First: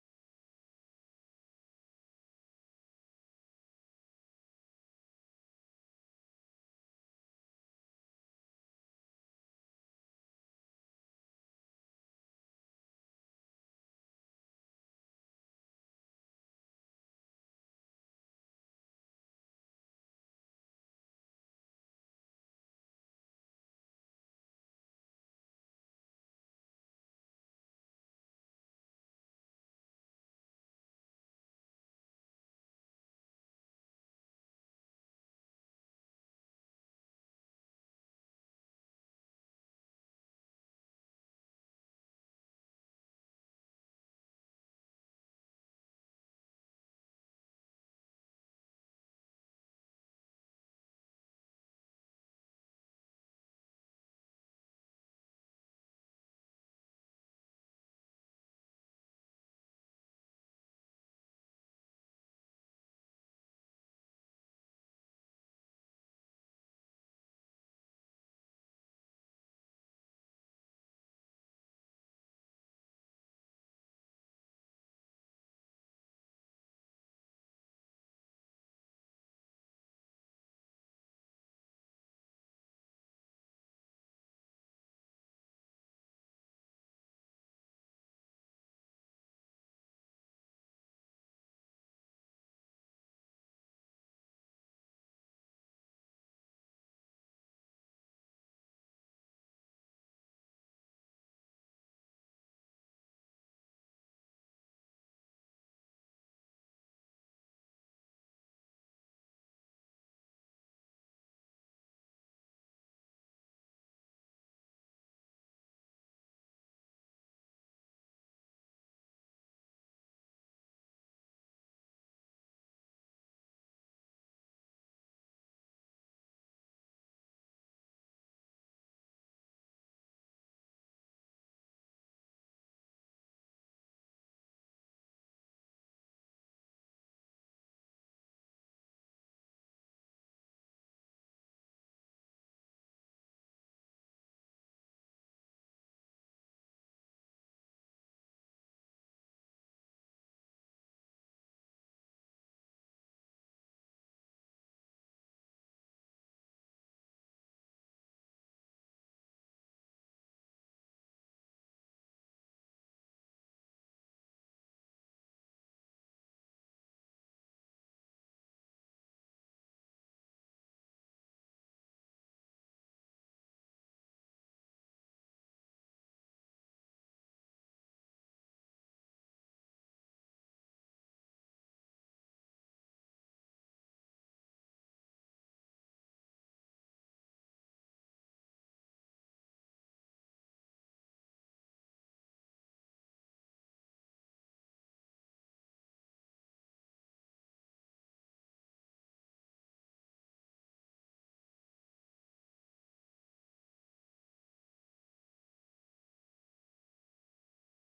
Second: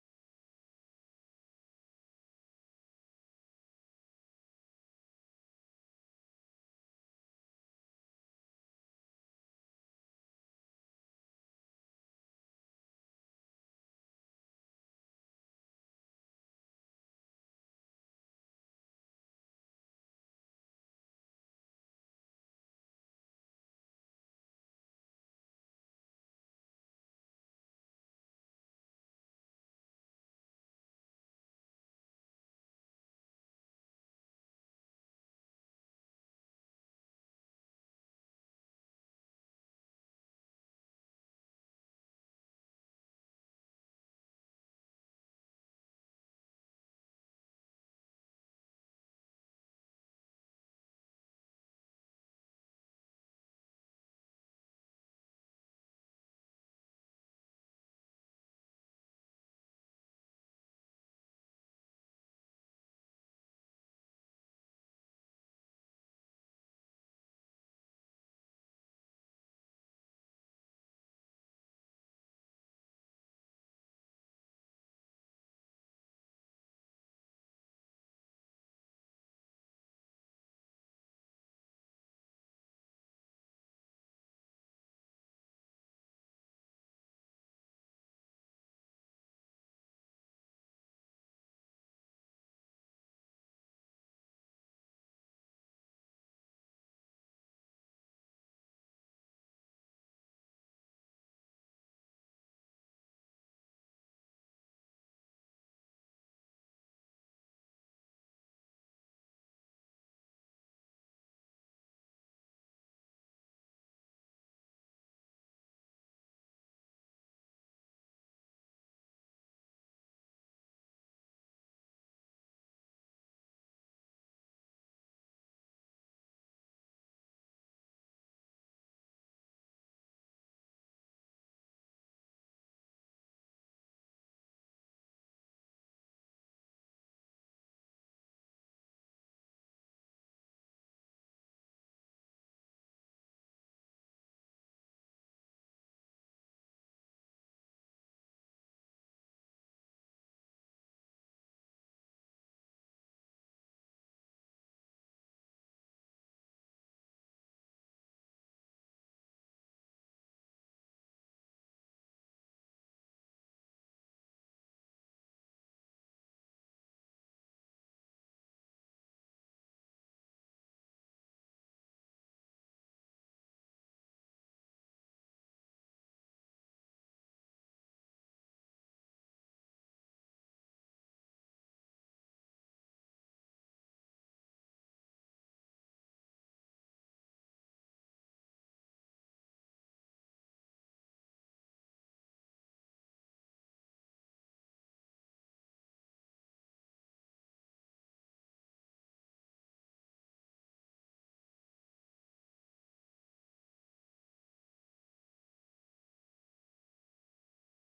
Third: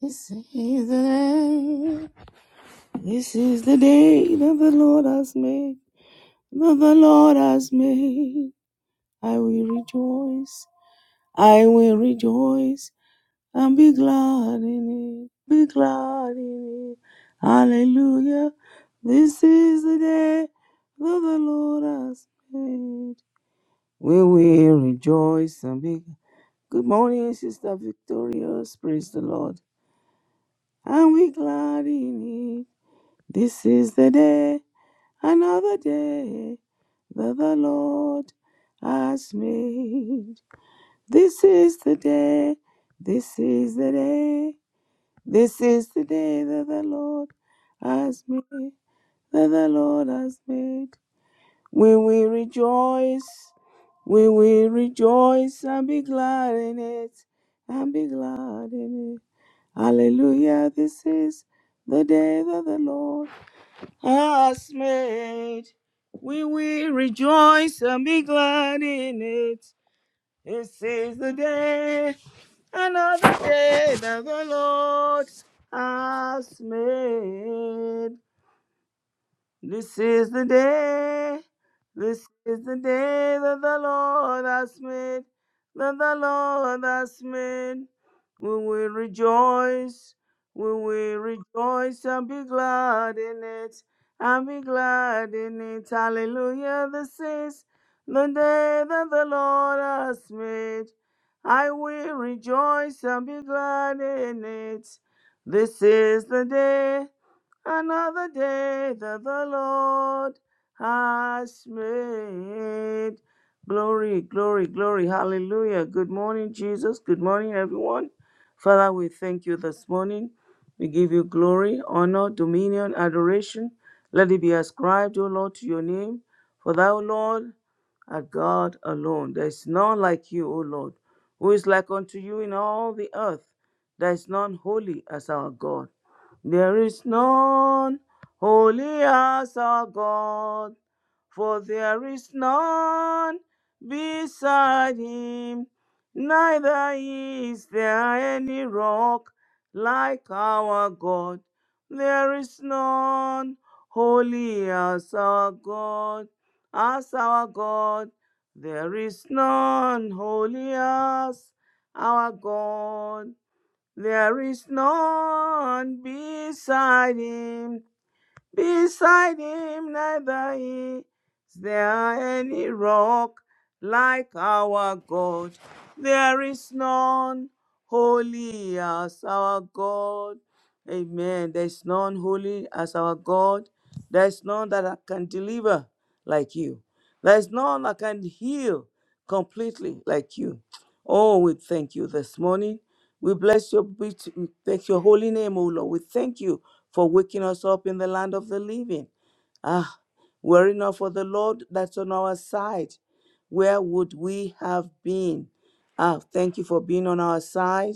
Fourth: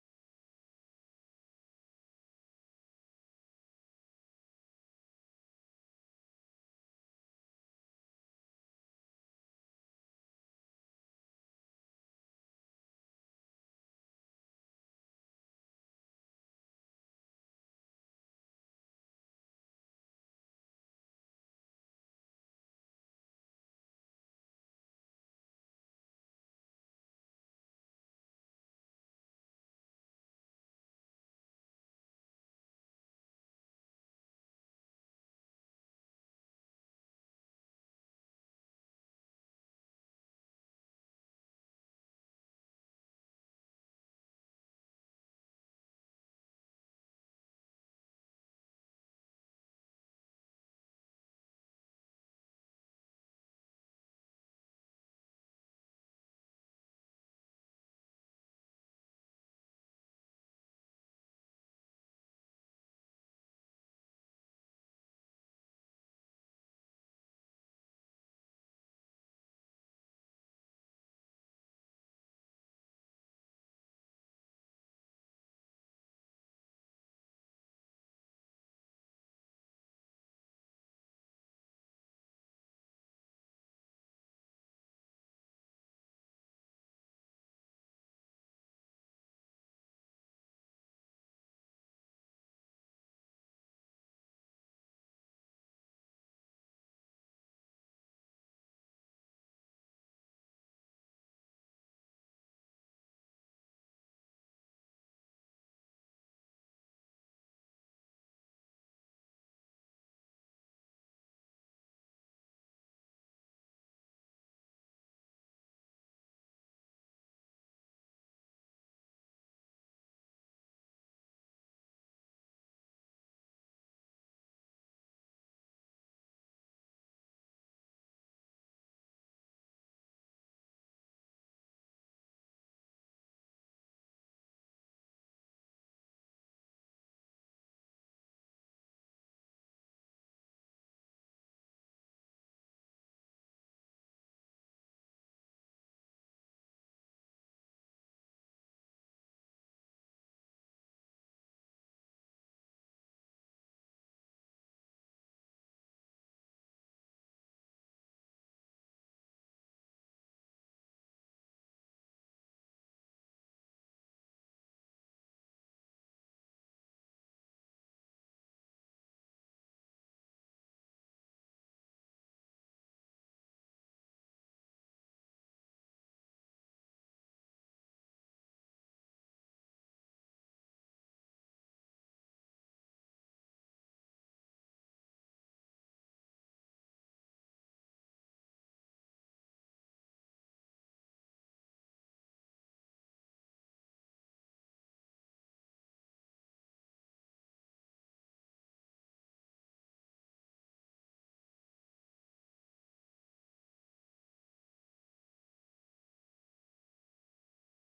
This is the day. This is the day that the Lord has made. That the Lord has made. I will rejoice. I will rejoice and be glad in it. Be glad in it. Hallelujah. This is the day that the Lord has made. We will rejoice and be. Good morning, Sister Victorious. Praise the Lord. And we glad in it. This is the day, another day that the Lord has made. This is the day, this is the day, this is the day that the Lord has made, that the Lord has made. We will rejoice, we will rejoice and be glad in it, and be glad in it. Hallelujah, this is the day that the Lord has made. We will rejoice and be glad in it. This is the day, another day that the Lord has made. This is the day, this is the day that the Lord has made, that the Lord has made. We will rejoice, we will rejoice and be glad in it, and be glad in it. Hallelujah, this is the day that the Lord has made. I will rejoice and be glad in it. This is the day another day that the Lord has made. Glory, glory, glory. Hallelujah. Good morning, Jesus. Good morning, everyone. Father, we thank you this morning. We give you glory, honor, dominion, adoration. Let it be ascribed, O Lord, to your name. For thou, Lord, art God alone. There is none like you, O Lord, who is like unto you in all the earth. There is none holy as our God. There is none holy as our God, for there is none beside him, neither is there any rock like our God. There is none holy as our God, as our God. There is none holy as our God. There is none beside him. Beside him neither is there any rock like our God. There is none holy as our God. Amen. There's none holy as our God. There's none that can deliver like you. There's none that can heal completely like you. Oh, we thank you this morning. We bless your we t- we thank your holy name, O Lord. We thank you for waking us up in the land of the living. Ah, were it not for the Lord that's on our side, where would we have been? Ah, thank you for being on our side.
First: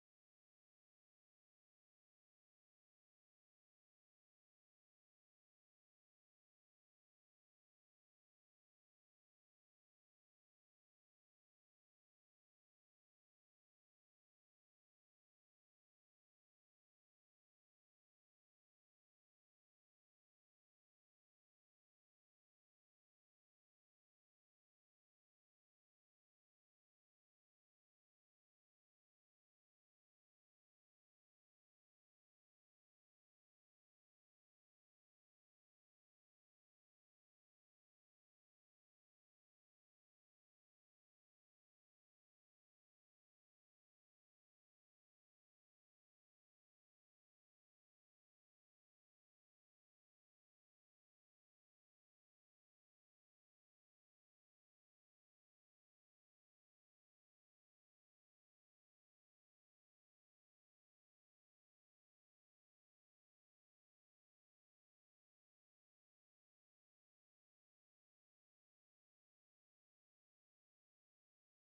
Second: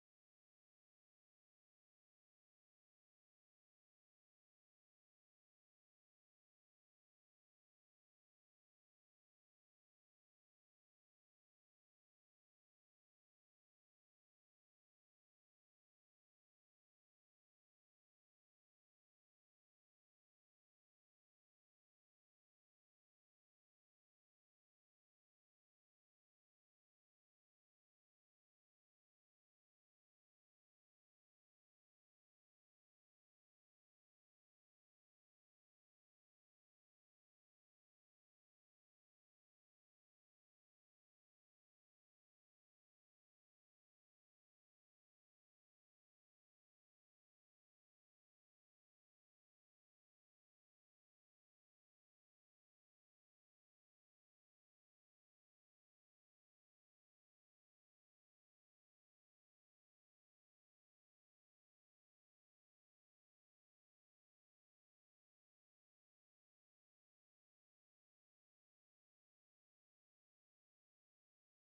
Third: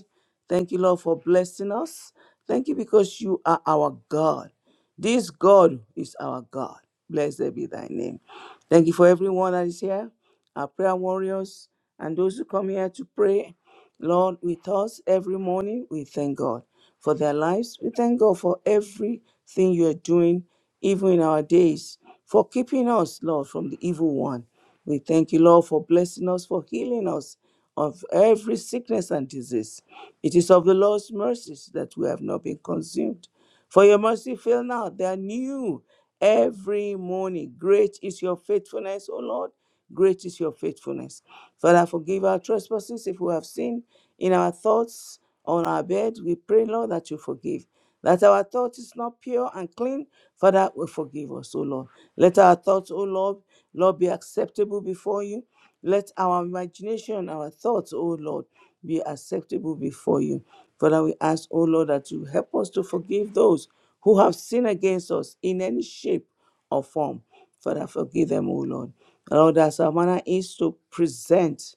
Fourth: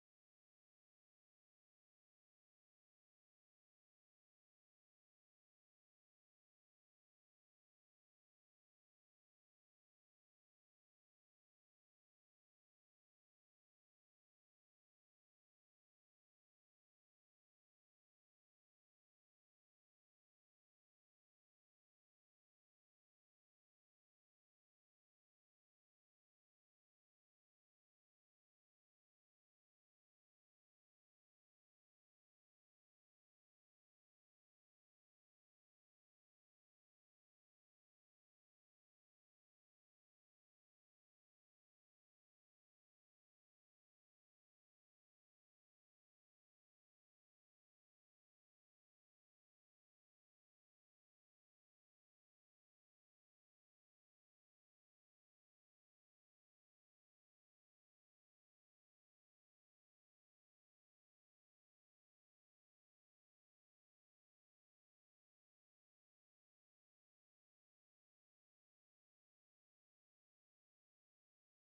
Thank you, Lord, for blessing us. Thank you because you are our God. This God is our God. Blessed be thy name. Thank you for everyone that is here our prayer warriors, and those who come here to pray, Lord, with us every morning. We thank God for their lives. We thank God for everything you are doing, even in our days, for keeping us, Lord, from the evil one. We thank you, Lord, for blessing us, for healing us of every sickness and disease. It is of the Lord's mercies that we have not been consumed. For your mercy fail not, they are new every morning. Great is your faithfulness, O Lord. Great is your faithfulness. Father, forgive our trespasses if we have sinned in our thoughts, on our bed. We pray, Lord, that you forgive. That our thought is not pure and clean, Father, will forgive us, O Lord. Let our thoughts, O Lord, Lord, be acceptable before you. Let our imagination, our thoughts, O Lord, be acceptable before you. Father, we ask, O Lord, that you help us to forgive those who have sinned against us in any shape or form. Father, forgive them, O Lord. Lord, as our manner is to present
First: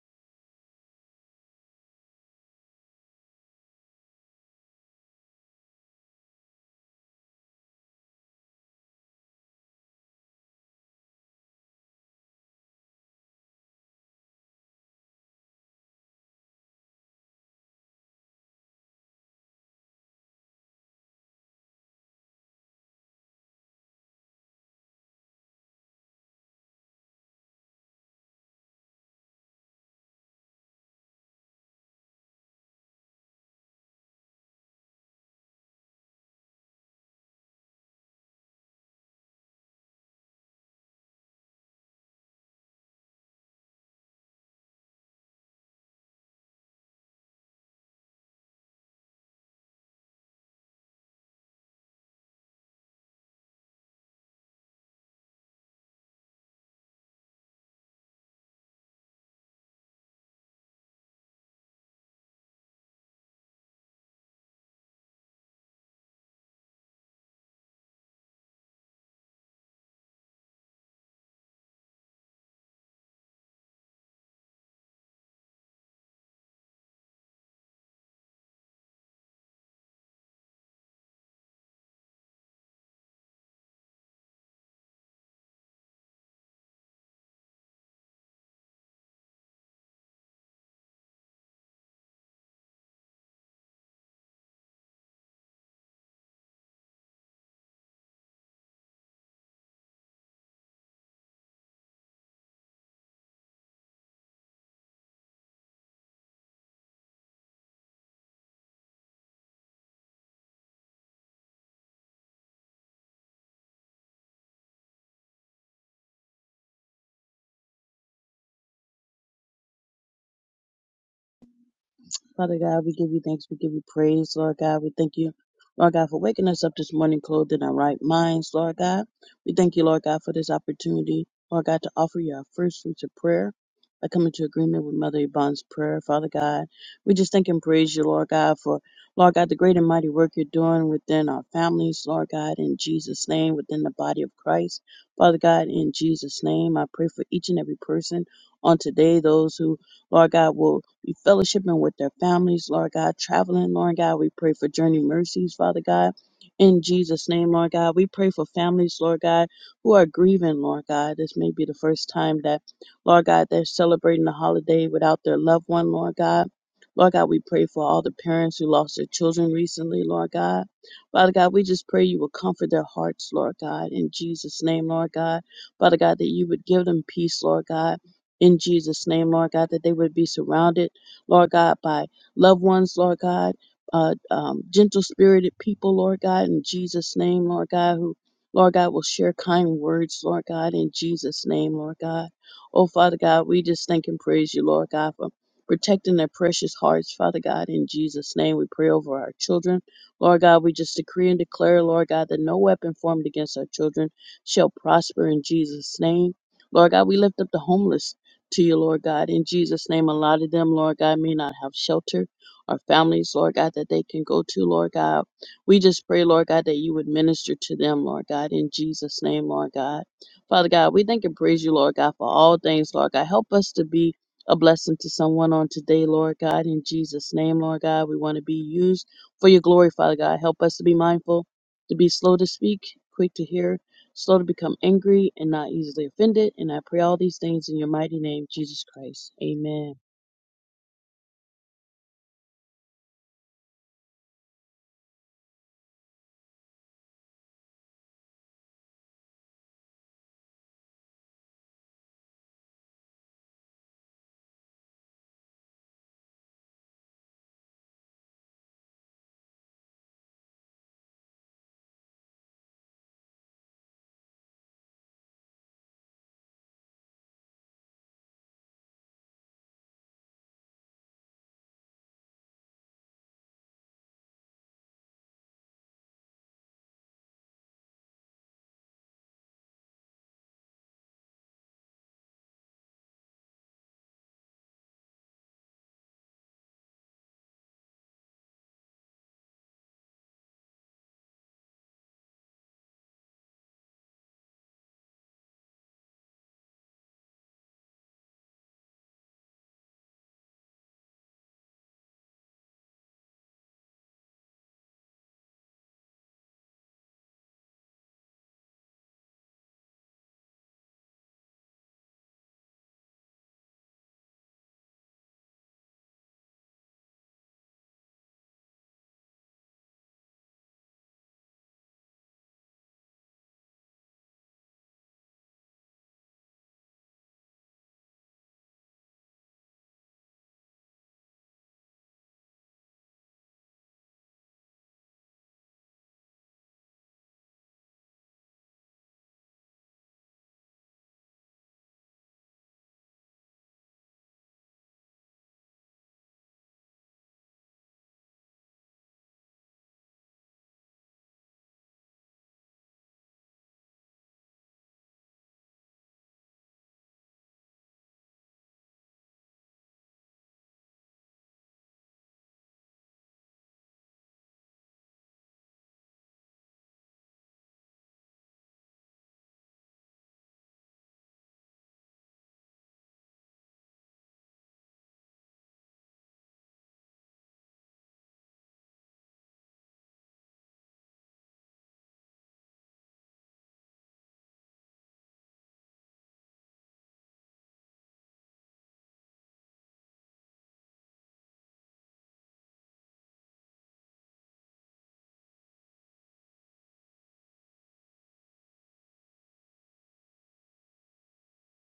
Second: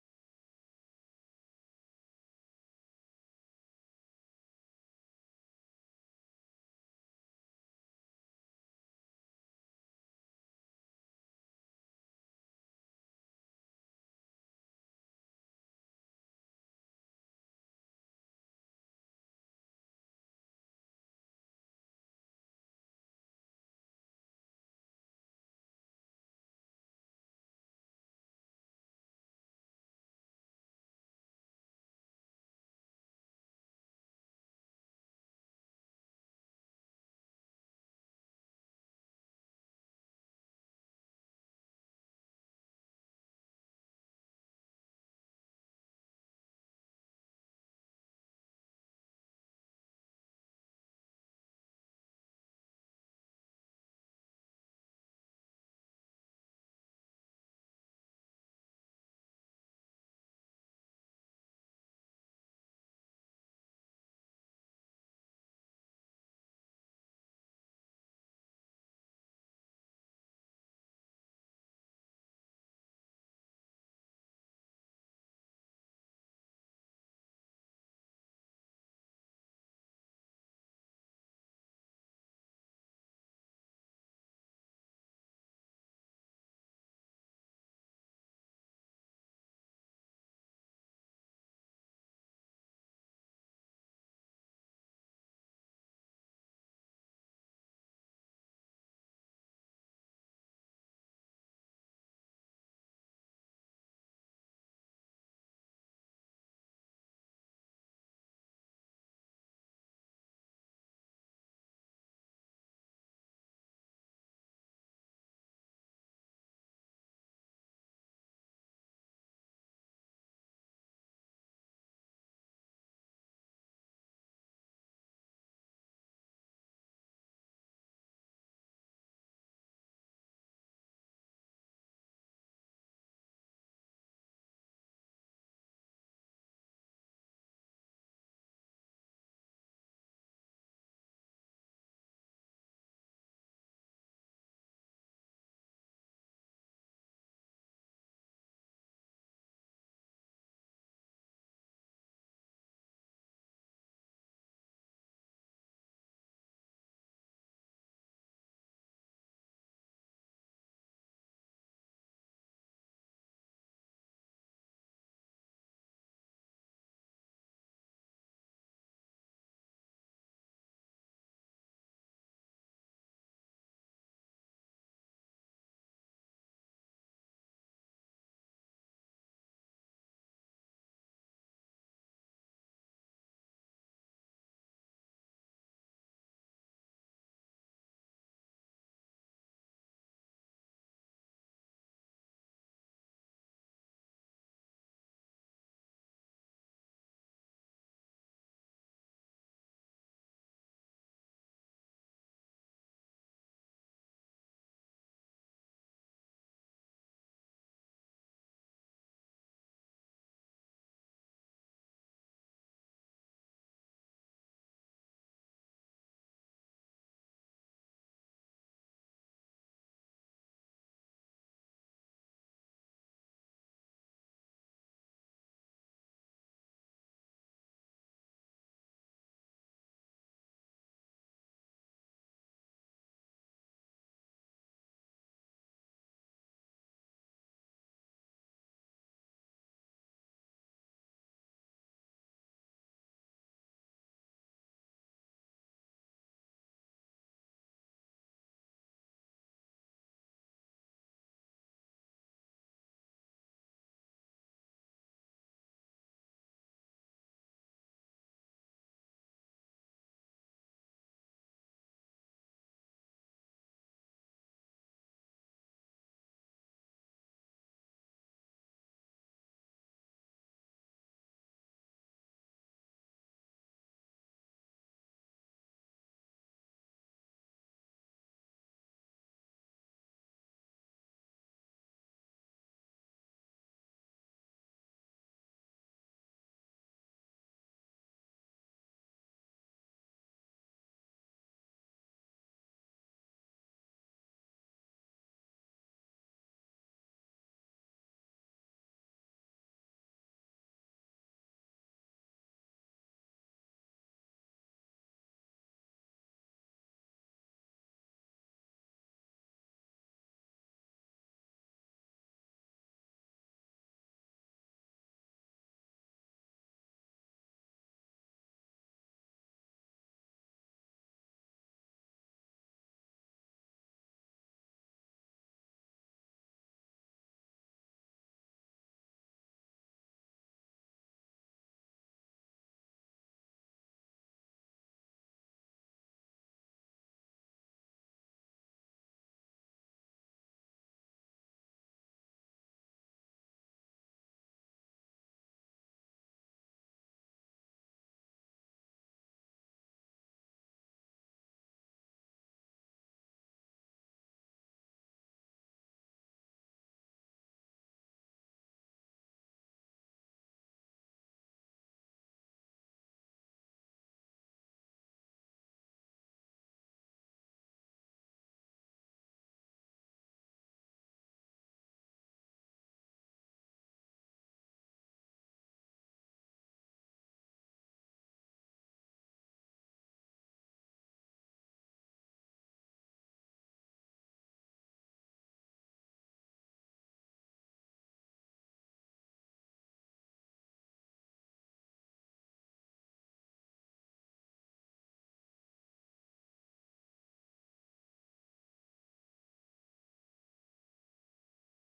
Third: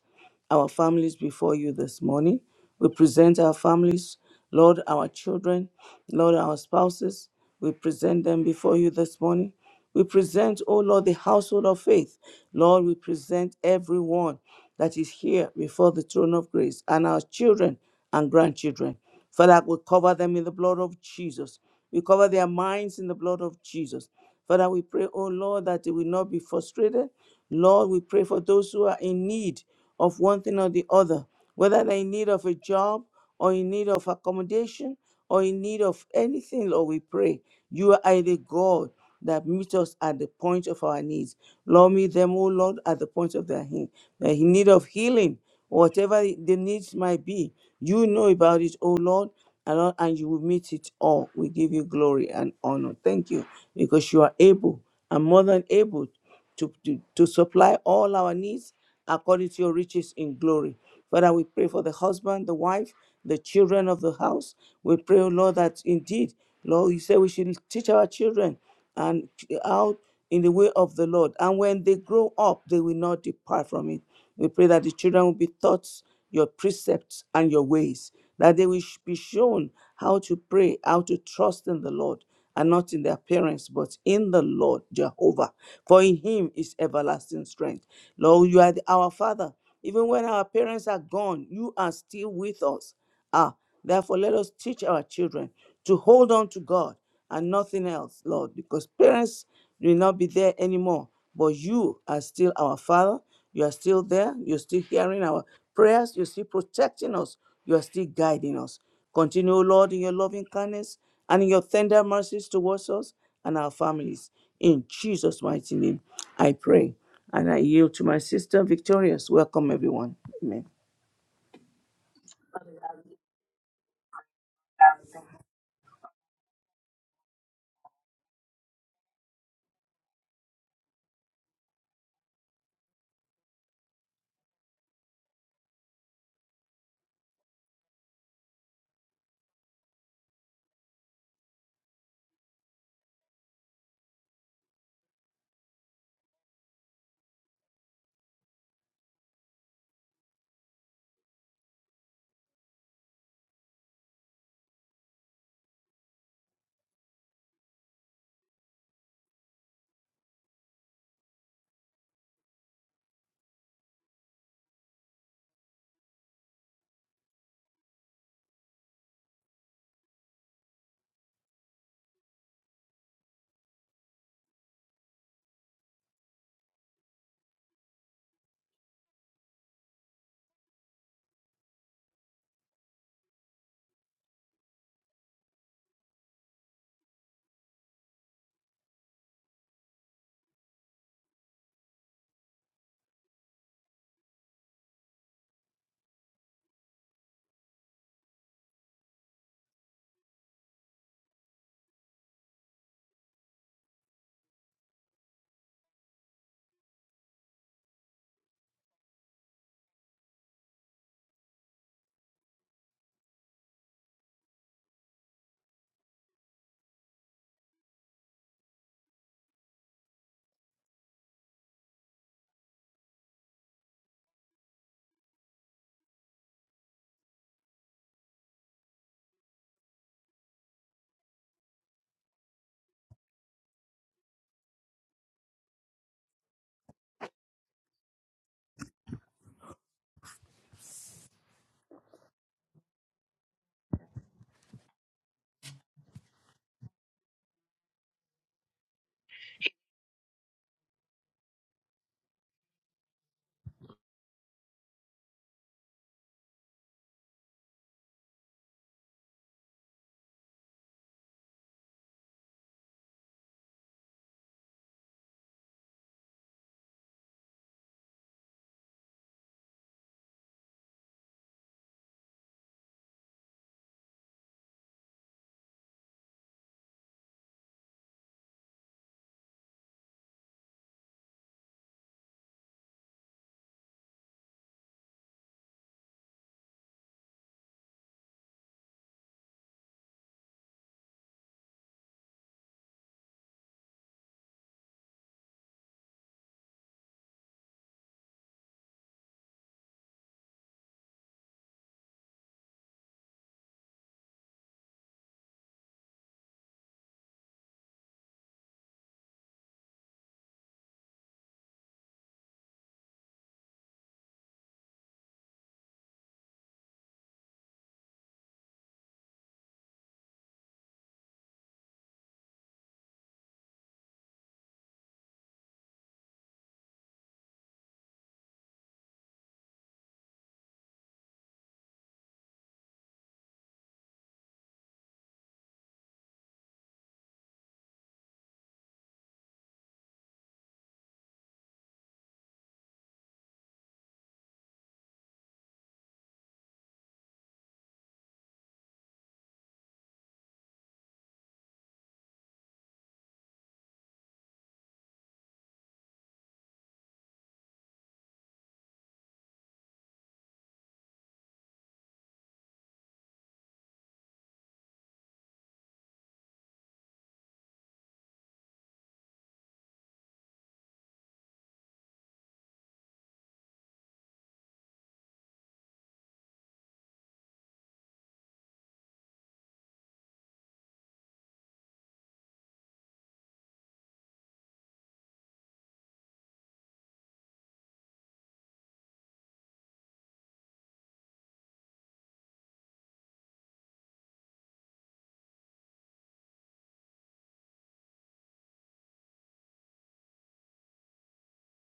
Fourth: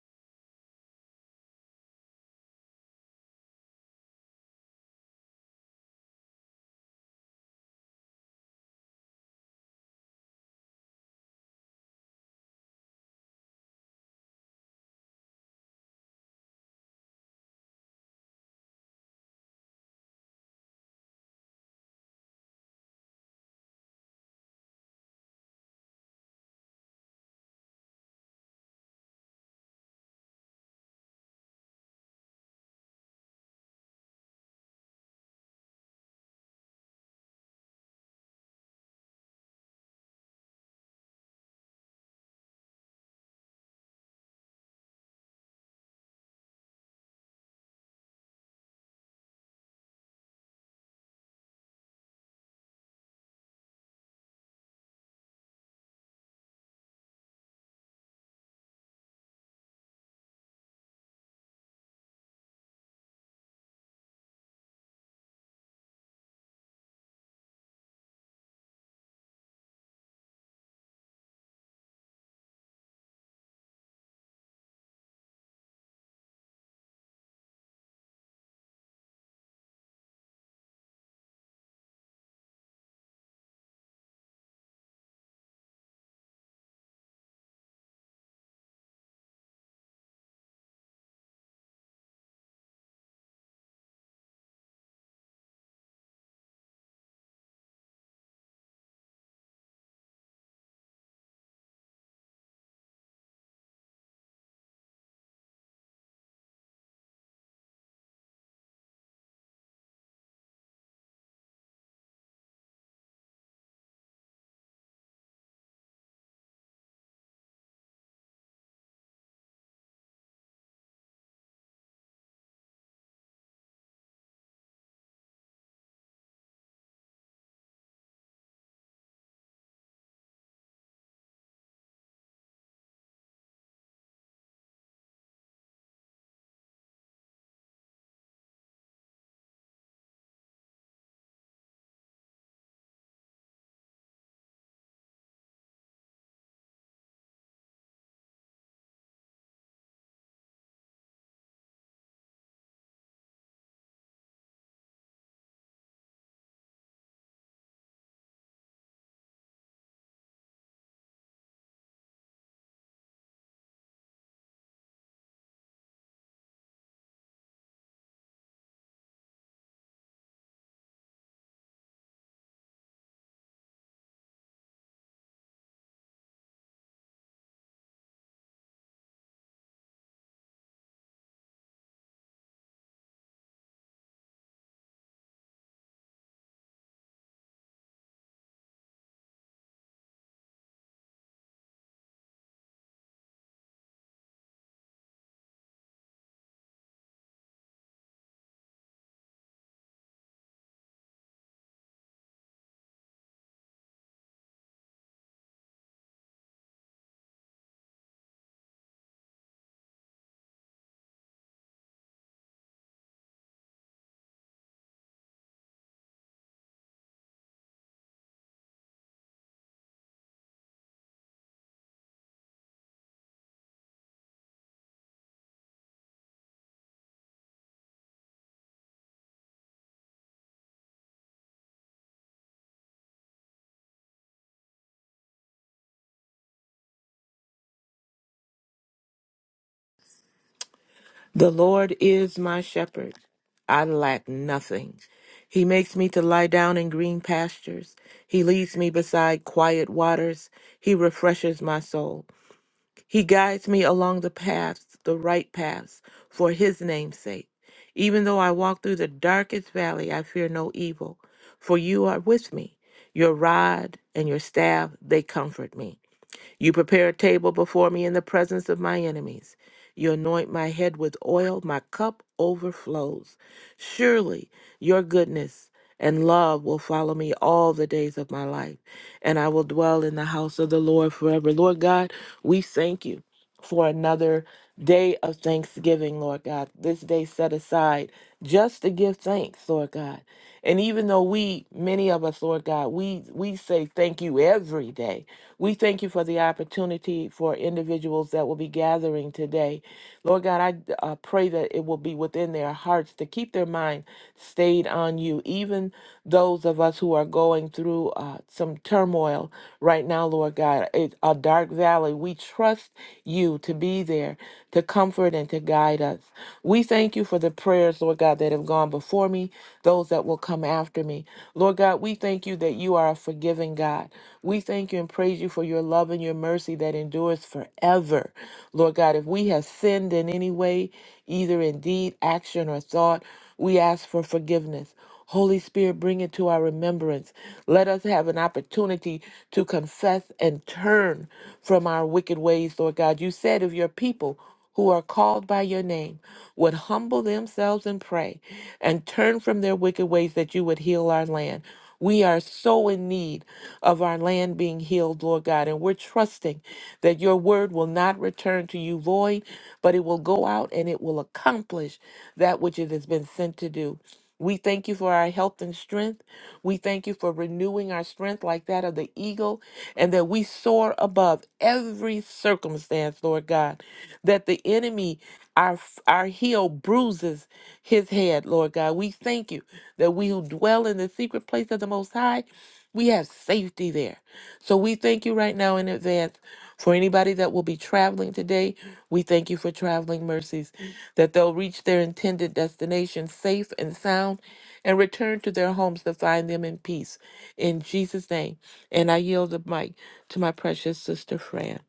our families before you this morning. We present our families, Lord, our children, Lord, our spouses. We present them before you this morning. We present, oh Lord, the household of faith. Lord, we present everyone that is here before the throne of grace and our children and grandchildren. Father, I will cover them in the blood of Jesus. We cover their minds in the blood of Jesus. Father, we pray, oh Lord, that they will not be frustrated. Lord, we pray for those who are in need of one thing or the other, whether they're in need of a job or in need of accommodation or in need of anything, Lord, we pray. You are the God that meets us at the point of our needs. Lord, meet them, oh Lord, at the point of their need. Their need of healing, whatever the needs might be. You know about it, O Lord, and, all- and you will meet it all. We give you glory and honor. Thank you, because you are able and more than able to, to, to supply all our needs according to your riches in glory. Father, we pray for the husband, the wife, the children of the house. We pray, O Lord, that indeed, Lord, you say we should teach our children and out in the way of the Lord. And when they grow up, they will not depart from it. We pray that the children will be taught your precepts and your ways, that they will sh- be shown how to pray, how to trust in the Lord, and not in their parents, but in the Lord Jehovah. For in him is everlasting strength. Lord, you are the- our Father. Even when our parents are gone, you are still with us. Ah, Therefore, let us teach our children to hold on to God and nothing else, Lord, because parents will not be there anymore. But you are still our Father. You are still there. You're still hearing our prayers. You're still protecting us. You are still guiding us. Continue, Lord, in your loving kindness and in your tender mercies towards us and our families. In Jesus' mighty name, I pray. And I yield to my sister, Victorious. Welcome, everyone. Amen. Father God, we give you thanks. We give you praise, Lord God. We thank you, Lord God, for waking us up this morning clothed in our right minds, Lord God. We thank you, Lord God, for this opportunity, Lord God, to offer you our first fruits of prayer. by coming to agreement with Mother Yvonne's prayer, Father God. We just thank and praise you, Lord God, for, Lord God, the great and mighty work you're doing within our families, Lord God, in Jesus' name, within the body of Christ. Father God, in Jesus' name, I pray for each and every person on today, those who Lord God, will be fellowshipping with their families, Lord God, traveling, Lord God. We pray for journey mercies, Father God. In Jesus' name, Lord God, we pray for families, Lord God, who are grieving, Lord God. This may be the first time that, Lord God, they're celebrating the holiday without their loved one, Lord God. Lord God, we pray for all the parents who lost their children recently, Lord God. Father God, we just pray you will comfort their hearts, Lord God, in Jesus' name, Lord God. Father God, that you would give them peace, Lord God in Jesus' name, Lord God, that they would be surrounded, Lord God, by loved ones, Lord God, uh, um, gentle spirited people, Lord God, in Jesus' name, Lord God, who, Lord God, will share kind words, Lord God, in Jesus' name, Lord God. Oh, Father God, we just thank and praise you, Lord God, for protecting their precious hearts, Father God, in Jesus' name. We pray over our children. Lord God, we just decree and declare, Lord God, that no weapon formed against our children shall prosper in Jesus' name. Lord God, we lift up the homeless to you, Lord God. In Jesus' name, a lot of them, Lord God, may not have shelter or families, Lord God, that they can go to, Lord God. We just pray, Lord God, that you would minister to them, Lord God, in Jesus' name, Lord God. Father God, we thank and praise you, Lord God, for all things, Lord God. Help us to be a blessing to someone on today, Lord God, in Jesus' name, Lord God. We want to be used for your glory, Father God. Help us to be mindful, to be slow to speak, quick to hear, slow to become angry and not easily offended. And I pray all these things in your mighty name, Jesus Christ. Amen. The Lord is my shepherd. I lack nothing. He makes me to lie down in green pastures. He leads me beside quiet waters. He refreshes my soul. He guides me along the paths, the right paths, for his name's sake. Even though I walk through the darkest valley, I fear no evil, for you are with me. Your rod and your staff, they comfort me. You prepare a table before me in the presence of my enemies. You anoint my head with oil, my cup overflows. Surely your goodness and love will follow me all the days of my life, and I will dwell in the house of the Lord forever. Lord God, we thank you for another day of thanksgiving, Lord God. This day set aside just to give thanks, Lord God. And even though we, many of us, Lord God, we we say thank you every day. We thank you for the opportunity for individuals that will be gathering today. Lord God, I uh, pray that it will be within their hearts to keep their mind stayed on you, even those of us who are going through uh, some turmoil right now, Lord God, it, a dark valley. We trust you to be there to comfort and to guide us. We thank you for the prayers, Lord God, that have gone before me, those that will come after me. Lord God, we thank you that you are a forgiving God. We thank you and praise you for your love and your mercy that endures forever. Lord God, if we have sinned in any way, either in deed, action, or thought, we ask for forgiveness. Holy Spirit, bring it to our remembrance. Let us have an opportunity to confess and turn from our wicked ways, Lord God. You said if your people who are called by your name would humble themselves and pray and turn from their wicked ways that you would heal our land. We are so in need of our land being healed, Lord God, and we're trusting that your word will not return to you void, but it will go out and it will accomplish that which it has been sent to do. We thank you for our health and strength. We thank you for renewing our strength like that of the eagle, and that we soar above every circumstance, Lord God. That the enemy, our, our heel bruises his head, Lord God. We thank you that we who dwell in the secret place of the Most High, we have safety there. So we thank you right now in advance for anybody that will be traveling today. We thank you for traveling mercies, that they'll reach their intended destination safe and sound and return to their homes to find them in peace. In Jesus' name. And I yield the mic to my precious sister Fran.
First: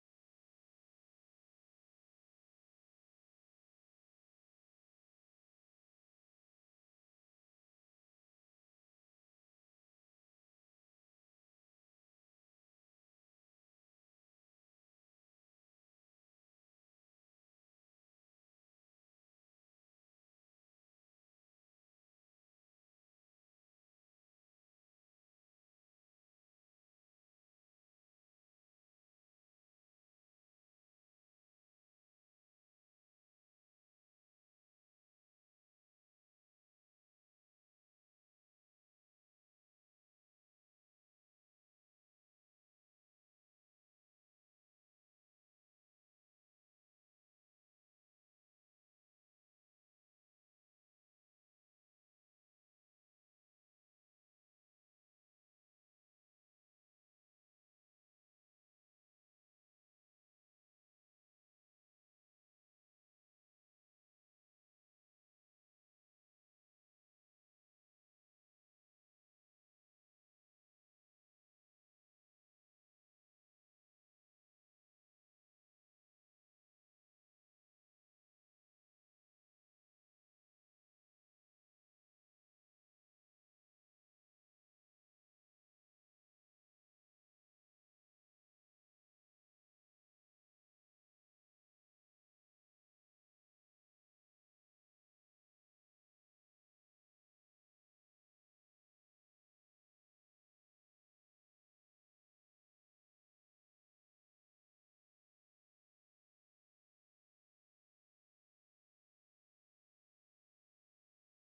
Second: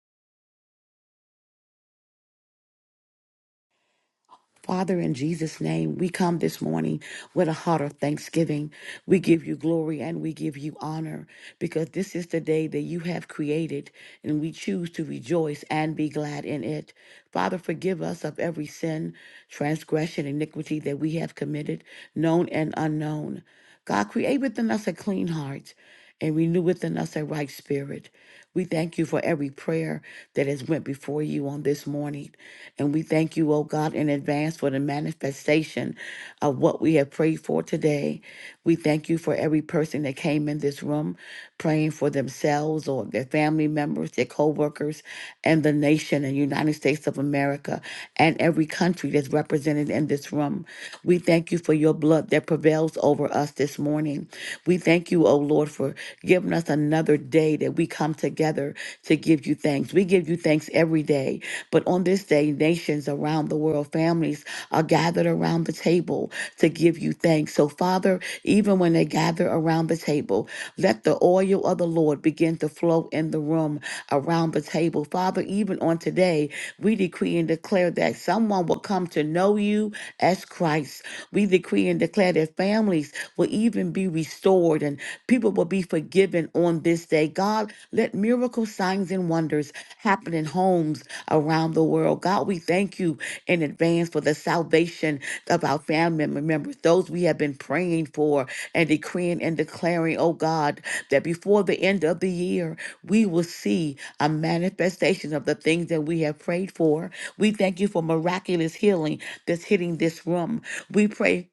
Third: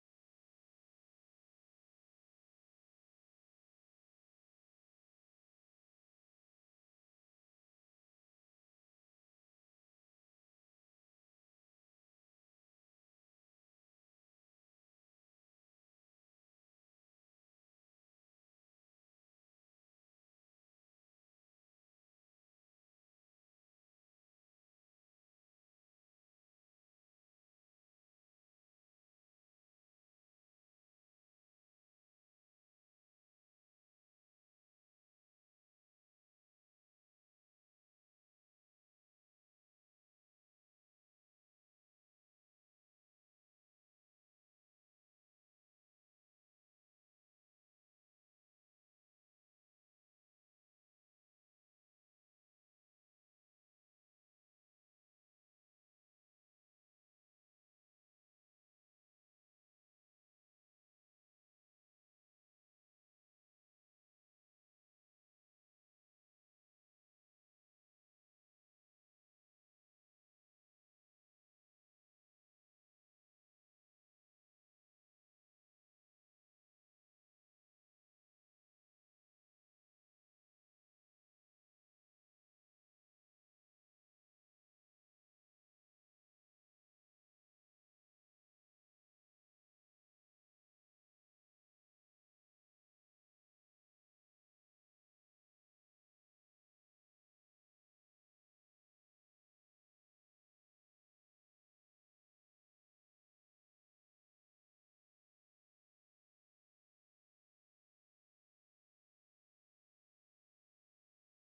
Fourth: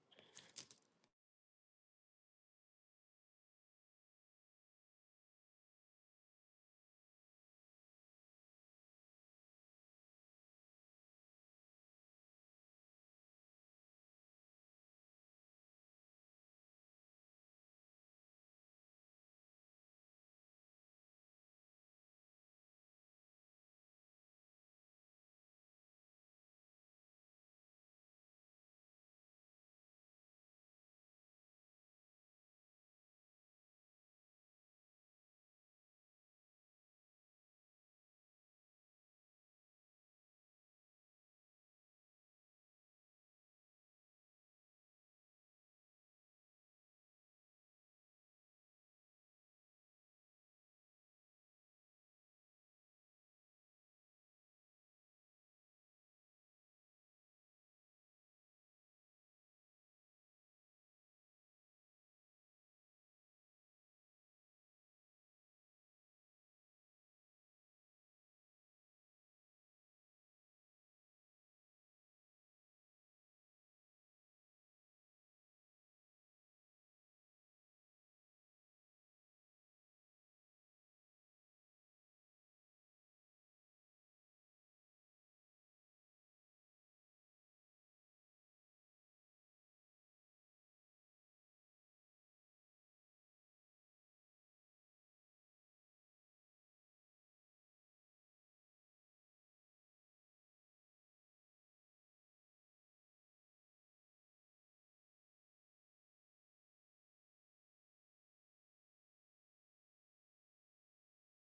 Father, in Jesus' name, we come this morning with a heart of thanksgiving. We give you glory and we give you honor because this is the day that you have created and we choose to rejoice and be glad in it. Father, forgive us of every sin, transgression, iniquity that we have committed, known and unknown. God, create within us a clean heart and renew within us a right spirit. We thank you for every prayer that has went before you on this morning. And we thank you, oh God, in advance for the manifestation of what we have prayed for today. We thank you for every person that came in this room praying for themselves or their family members, their co-workers, and the nation and United States of America and every country that's represented in this room. We thank you for your blood that prevails over us this morning. We thank you, O Lord, for giving us another day that we come together to give you thanks. We give you thanks every day, but on this day, nations around the world, families are gathered around the table to give you thanks. So, Father, even when they gather around the table, let the oil of the Lord begin to flow in the room around the table. Father, even on today, we decree and declare that someone will come to know you as Christ. We decree and declare that families families will even be restored and people will be forgiven on this day. God, let miracle signs and wonders happen in homes around the world. God, we thank you in advance for the salvation of our family members, those we have been praying for and decreeing and declaring, oh God, that before the end of the year, we will see a manifestation of the things that we have prayed for. We thank you for miraculous healing that's hitting this room. We pray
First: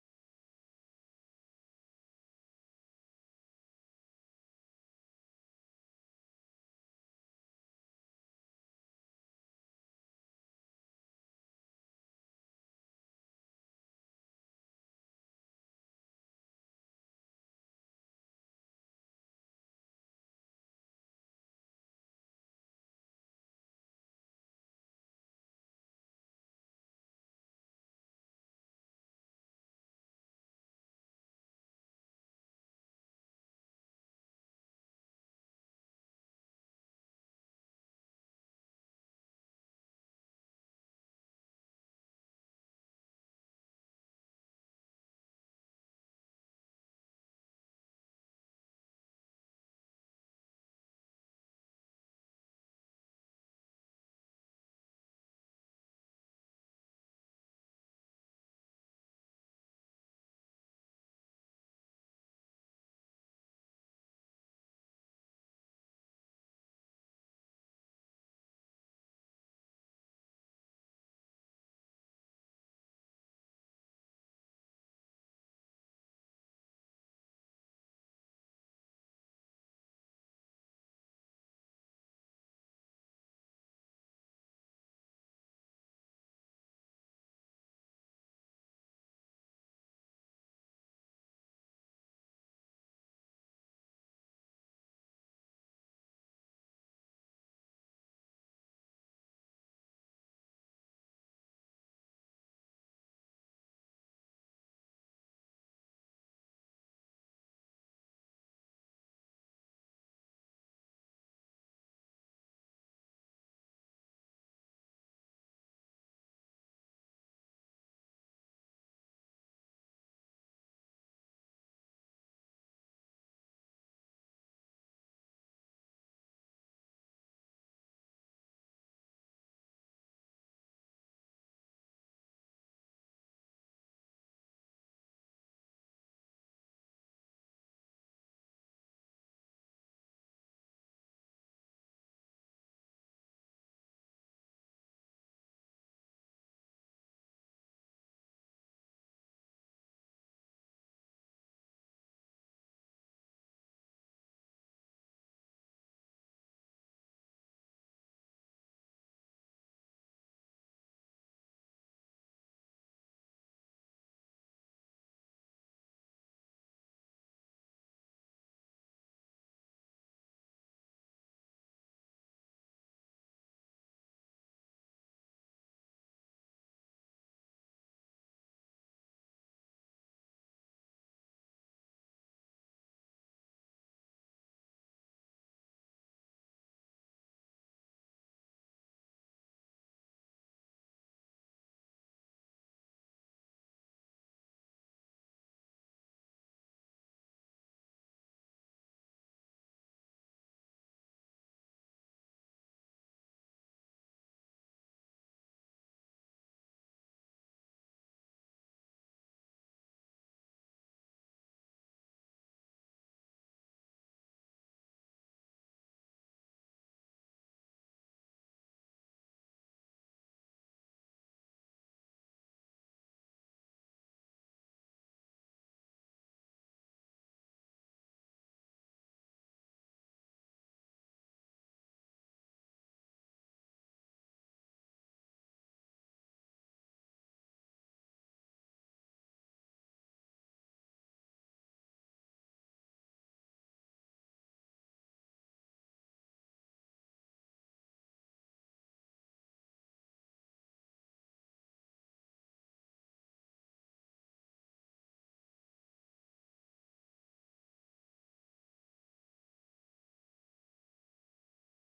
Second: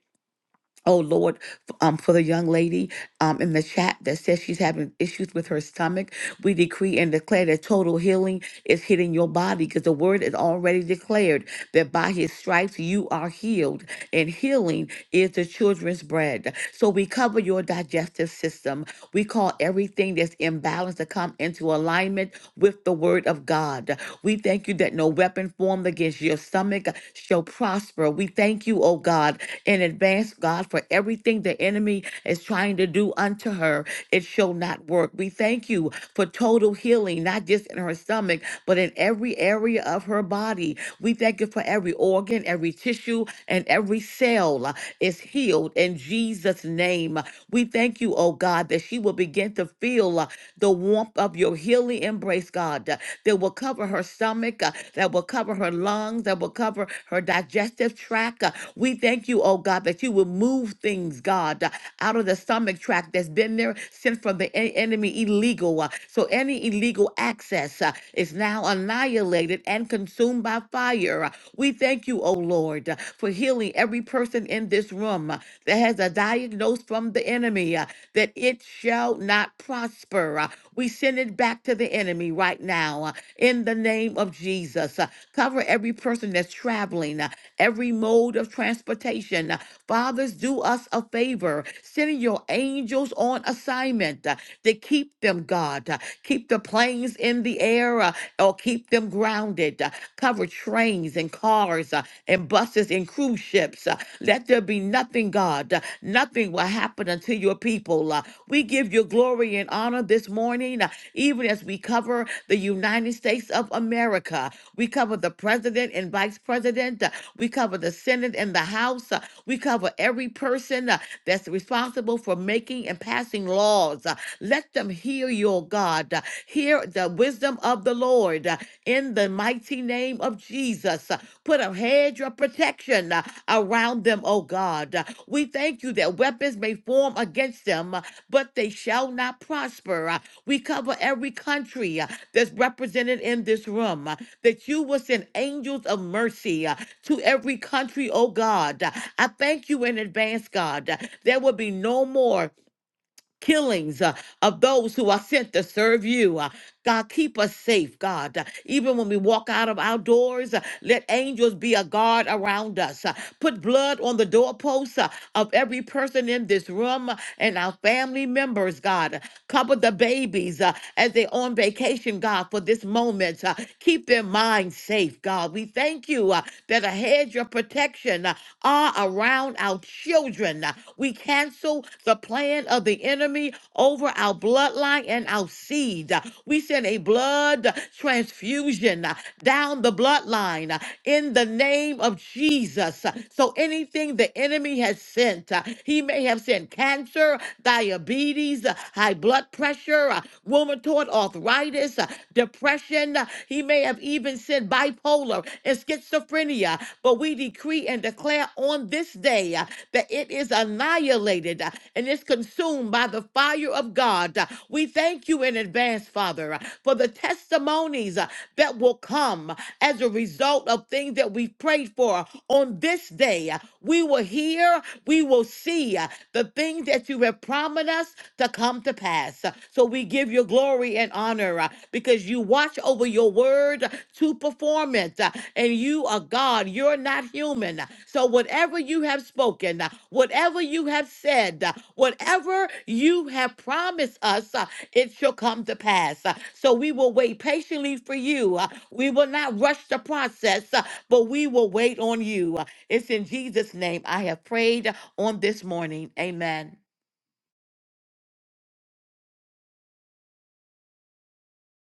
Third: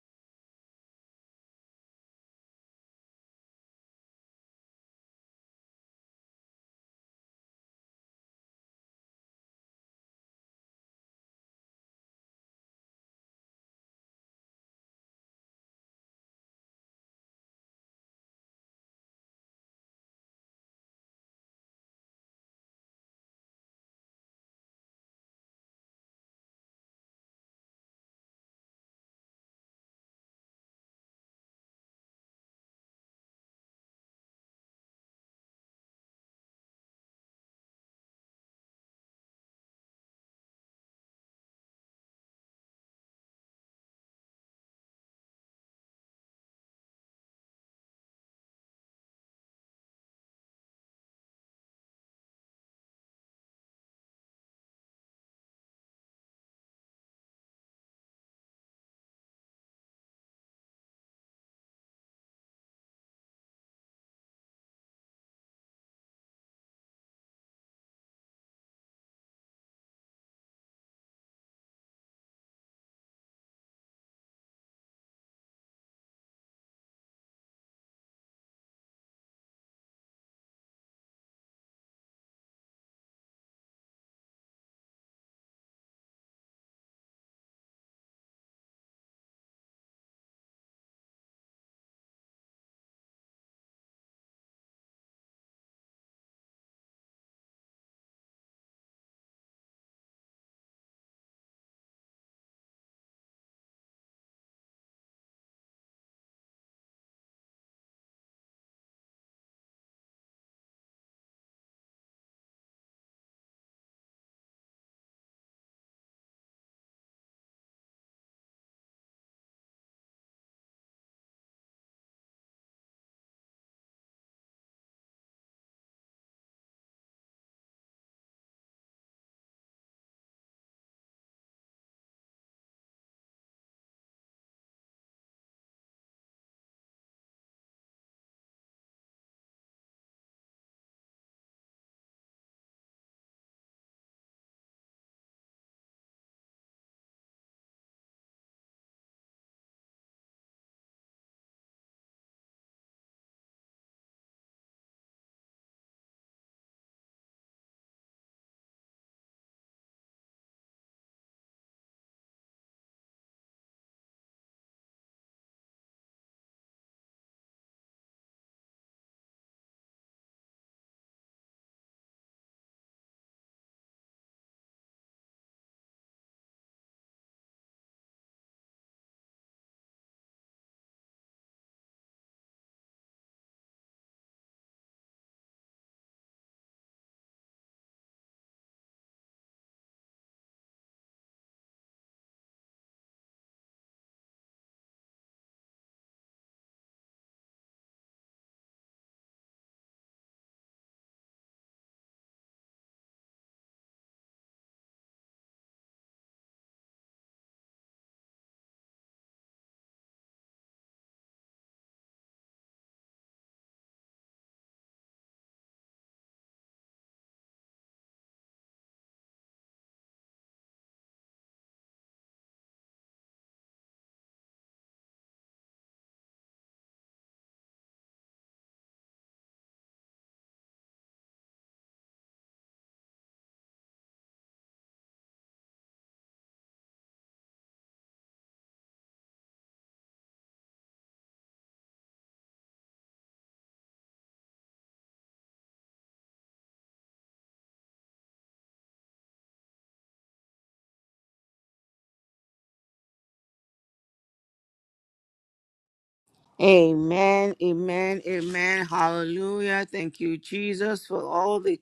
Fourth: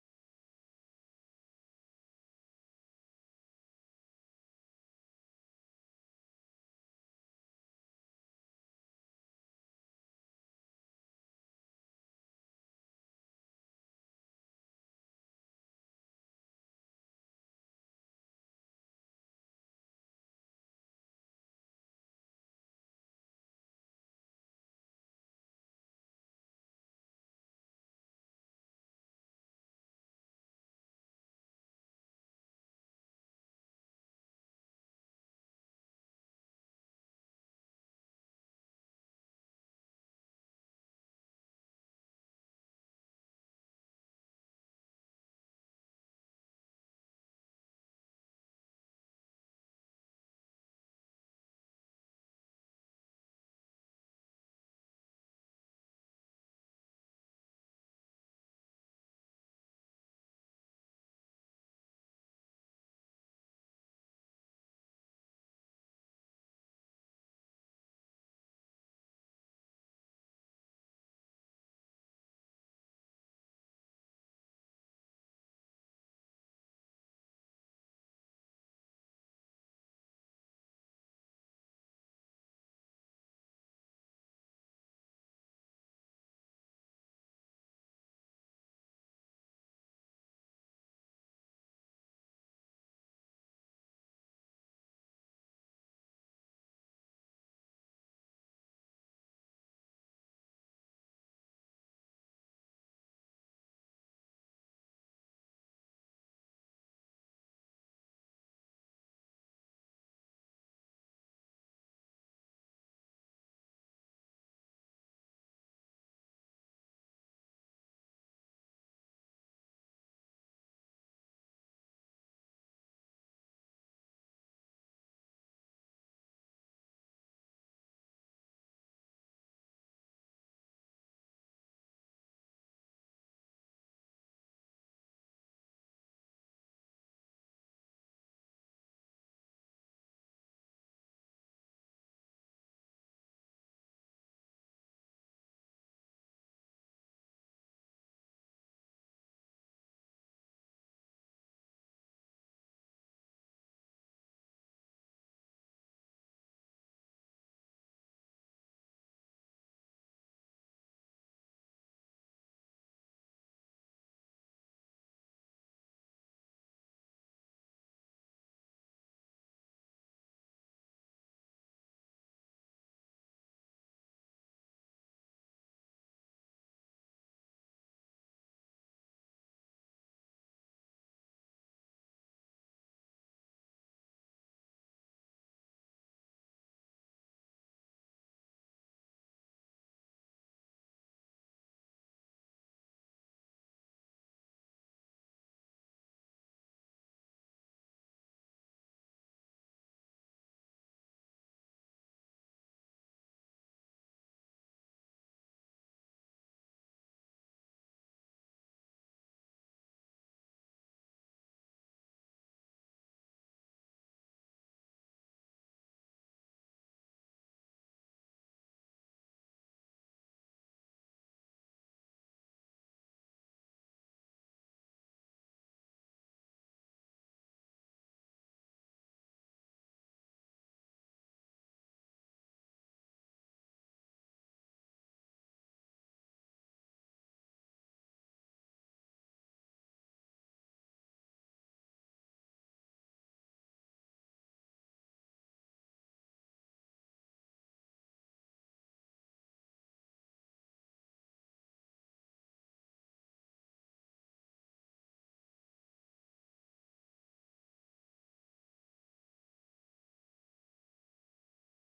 Oh Lord, f- um, for the young lady um, in the chat that says she's having issues with her stomach, we decree and declare that total healing is hitting your body because the word is already declared that by his stripes you are healed, and healing is the children's bread. So we cover your digestive system. We call everything that's imbalanced to come into alignment with the word of God. We thank you that no weapon formed against your stomach shall prosper. We thank you, oh God, in advance, God, for everything the enemy is trying to do unto her. It shall not work. We thank you for total healing, not just in her stomach, but in every area of her body. We thank you for every organ, every tissue, and every cell uh, is healed in Jesus' name. We thank you, oh God, that she will begin to feel uh, the warmth of your healing embrace embrace, God, uh, that will cover her stomach, uh, that will cover her lungs, that will cover her digestive tract. uh. We thank you, oh God, that you will move things, God, uh, out of the stomach tract that's been there since from the en- enemy illegal. uh. So any illegal access uh, is now annihilated and consumed by fire. uh. We thank you, oh Lord, uh, for healing every person in this room uh, that has a diagnosis from the enemy. uh that it shall not prosper. Uh, We send it back to the enemy right now uh, in the name of Jesus. Uh, Cover every person that's traveling, uh, every mode of transportation. Uh, Fathers, do us a favor. Send your angels on assignment uh, to keep them, God. Uh, Keep the planes in the air uh, or keep them grounded. Uh, Cover trains and cars. uh, and buses and cruise ships. Uh, Let there be nothing, God. Uh, Nothing will happen unto your people. Uh, We give you glory and honor this morning, uh, even as we cover the United States of America. We cover the president and vice president. Uh, We cover the Senate and the House. Uh, We cover every person uh, that's responsible for making and passing laws. Uh, Let them hear your God. Uh, Hear the wisdom of the Lord uh, in the mighty name of Jesus. Put a hedge of protection uh, around them, O God. Uh, We thank you that weapons may form against them, uh, but they shall not prosper. Uh, We cover every country uh, that's represented in this room, uh, that you will send angels of mercy uh, to every country, O God. Uh, I thank you in advance, God. uh, There will be no more killings uh, of those who are sent to serve you. Uh, God, keep us safe, God. Even when we walk out of our doors, uh, let angels be a guard around us. Uh, Put blood on the doorposts uh, of every person in this room uh, and our family members, God. Cover the babies uh, as they're on vacation, God, for this moment. Uh, Keep their minds safe, God. We thank you uh, that a hedge of protection uh, are around our children. Uh, We cancel the plan of the enemy over our bloodline and our seed need. Uh, We send a blood transfusion uh, down the bloodline uh, in the name of Jesus. Uh, So anything the enemy has sent, uh, he may have sent cancer, diabetes, uh, high blood pressure, uh, rheumatoid arthritis, uh, depression. uh, He may have even sent bipolar and schizophrenia. But we decree and declare on this day uh, that it is annihilated uh, and is consumed by the fire of God. Uh, We thank you you in advance, Father, uh, for the testimonies uh, that will come as a result of things that we've prayed for on this day. Uh, We will hear, we will see uh, the things that you have promised us to come to pass. Uh, So we give you glory and honor uh, because you watch over your word uh, to perform it. uh, And you are God, you're not human. Uh, So whatever you have spoken, uh, whatever you have said, uh, whatever you have promised us, uh, it shall come to pass. Uh, So we will wait patiently for you. Uh, We will not rush the process, uh, but we will wait on you. Uh, It's in Jesus' name I have prayed uh, on this morning. Amen. Amen, amen, amen. Hallelujah. Thank you, Jesus, for all the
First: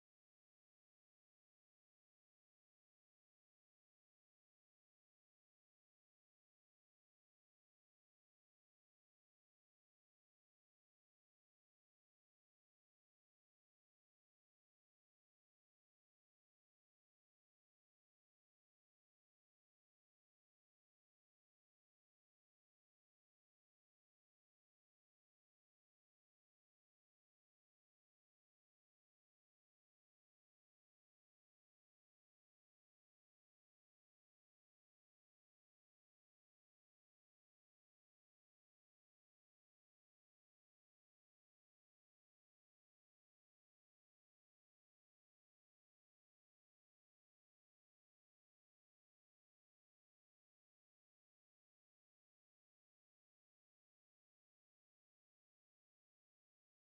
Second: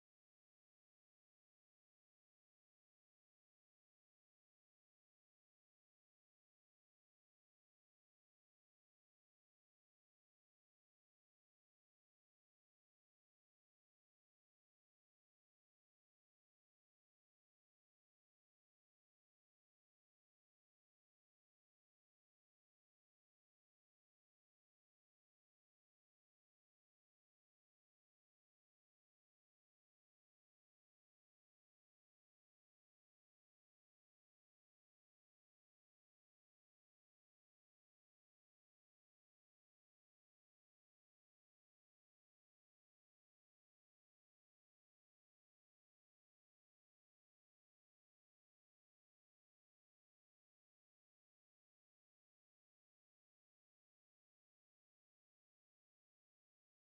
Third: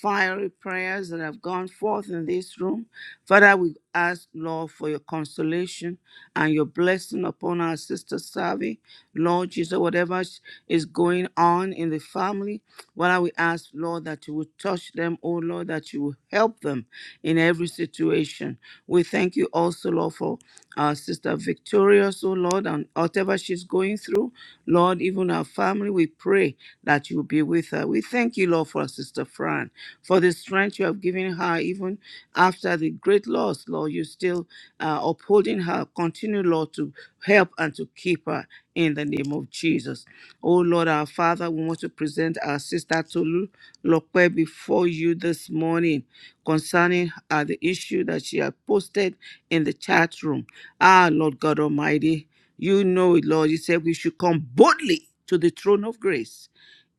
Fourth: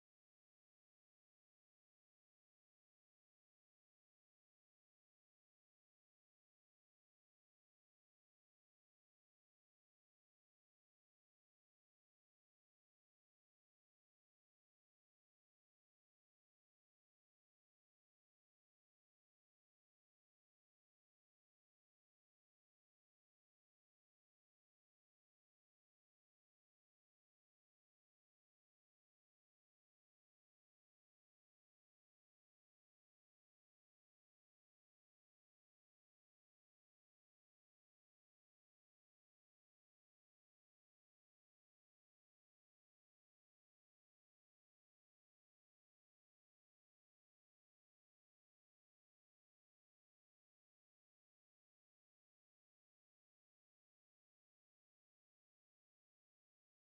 fiery prayers that have gone forth in this room. Father, we ask, Lord, for your consolation and your blessing upon our sister Savi. Lord Jesus, whatever sh- is going on in the family, Father, we ask, Lord, that you will touch them, oh Lord, that you will help them in every situation. We thank you also, Lord, for our Sister Victorious, oh Lord, and whatever she's going through, Lord, even her family, we pray that you'll be with her. We thank you, Lord, for our Sister Fran, for the strength you have given her, even after the great loss, Lord, you still uh, upholding her. Continue, Lord, to help and to keep her in the name of Jesus. Oh Lord, our Father, we want to present our sister Tolu Lokwe before you this morning concerning uh, the issue that she had posted in the chat room. Ah, Lord God Almighty, you know it, Lord. You said we should come boldly to the throne of grace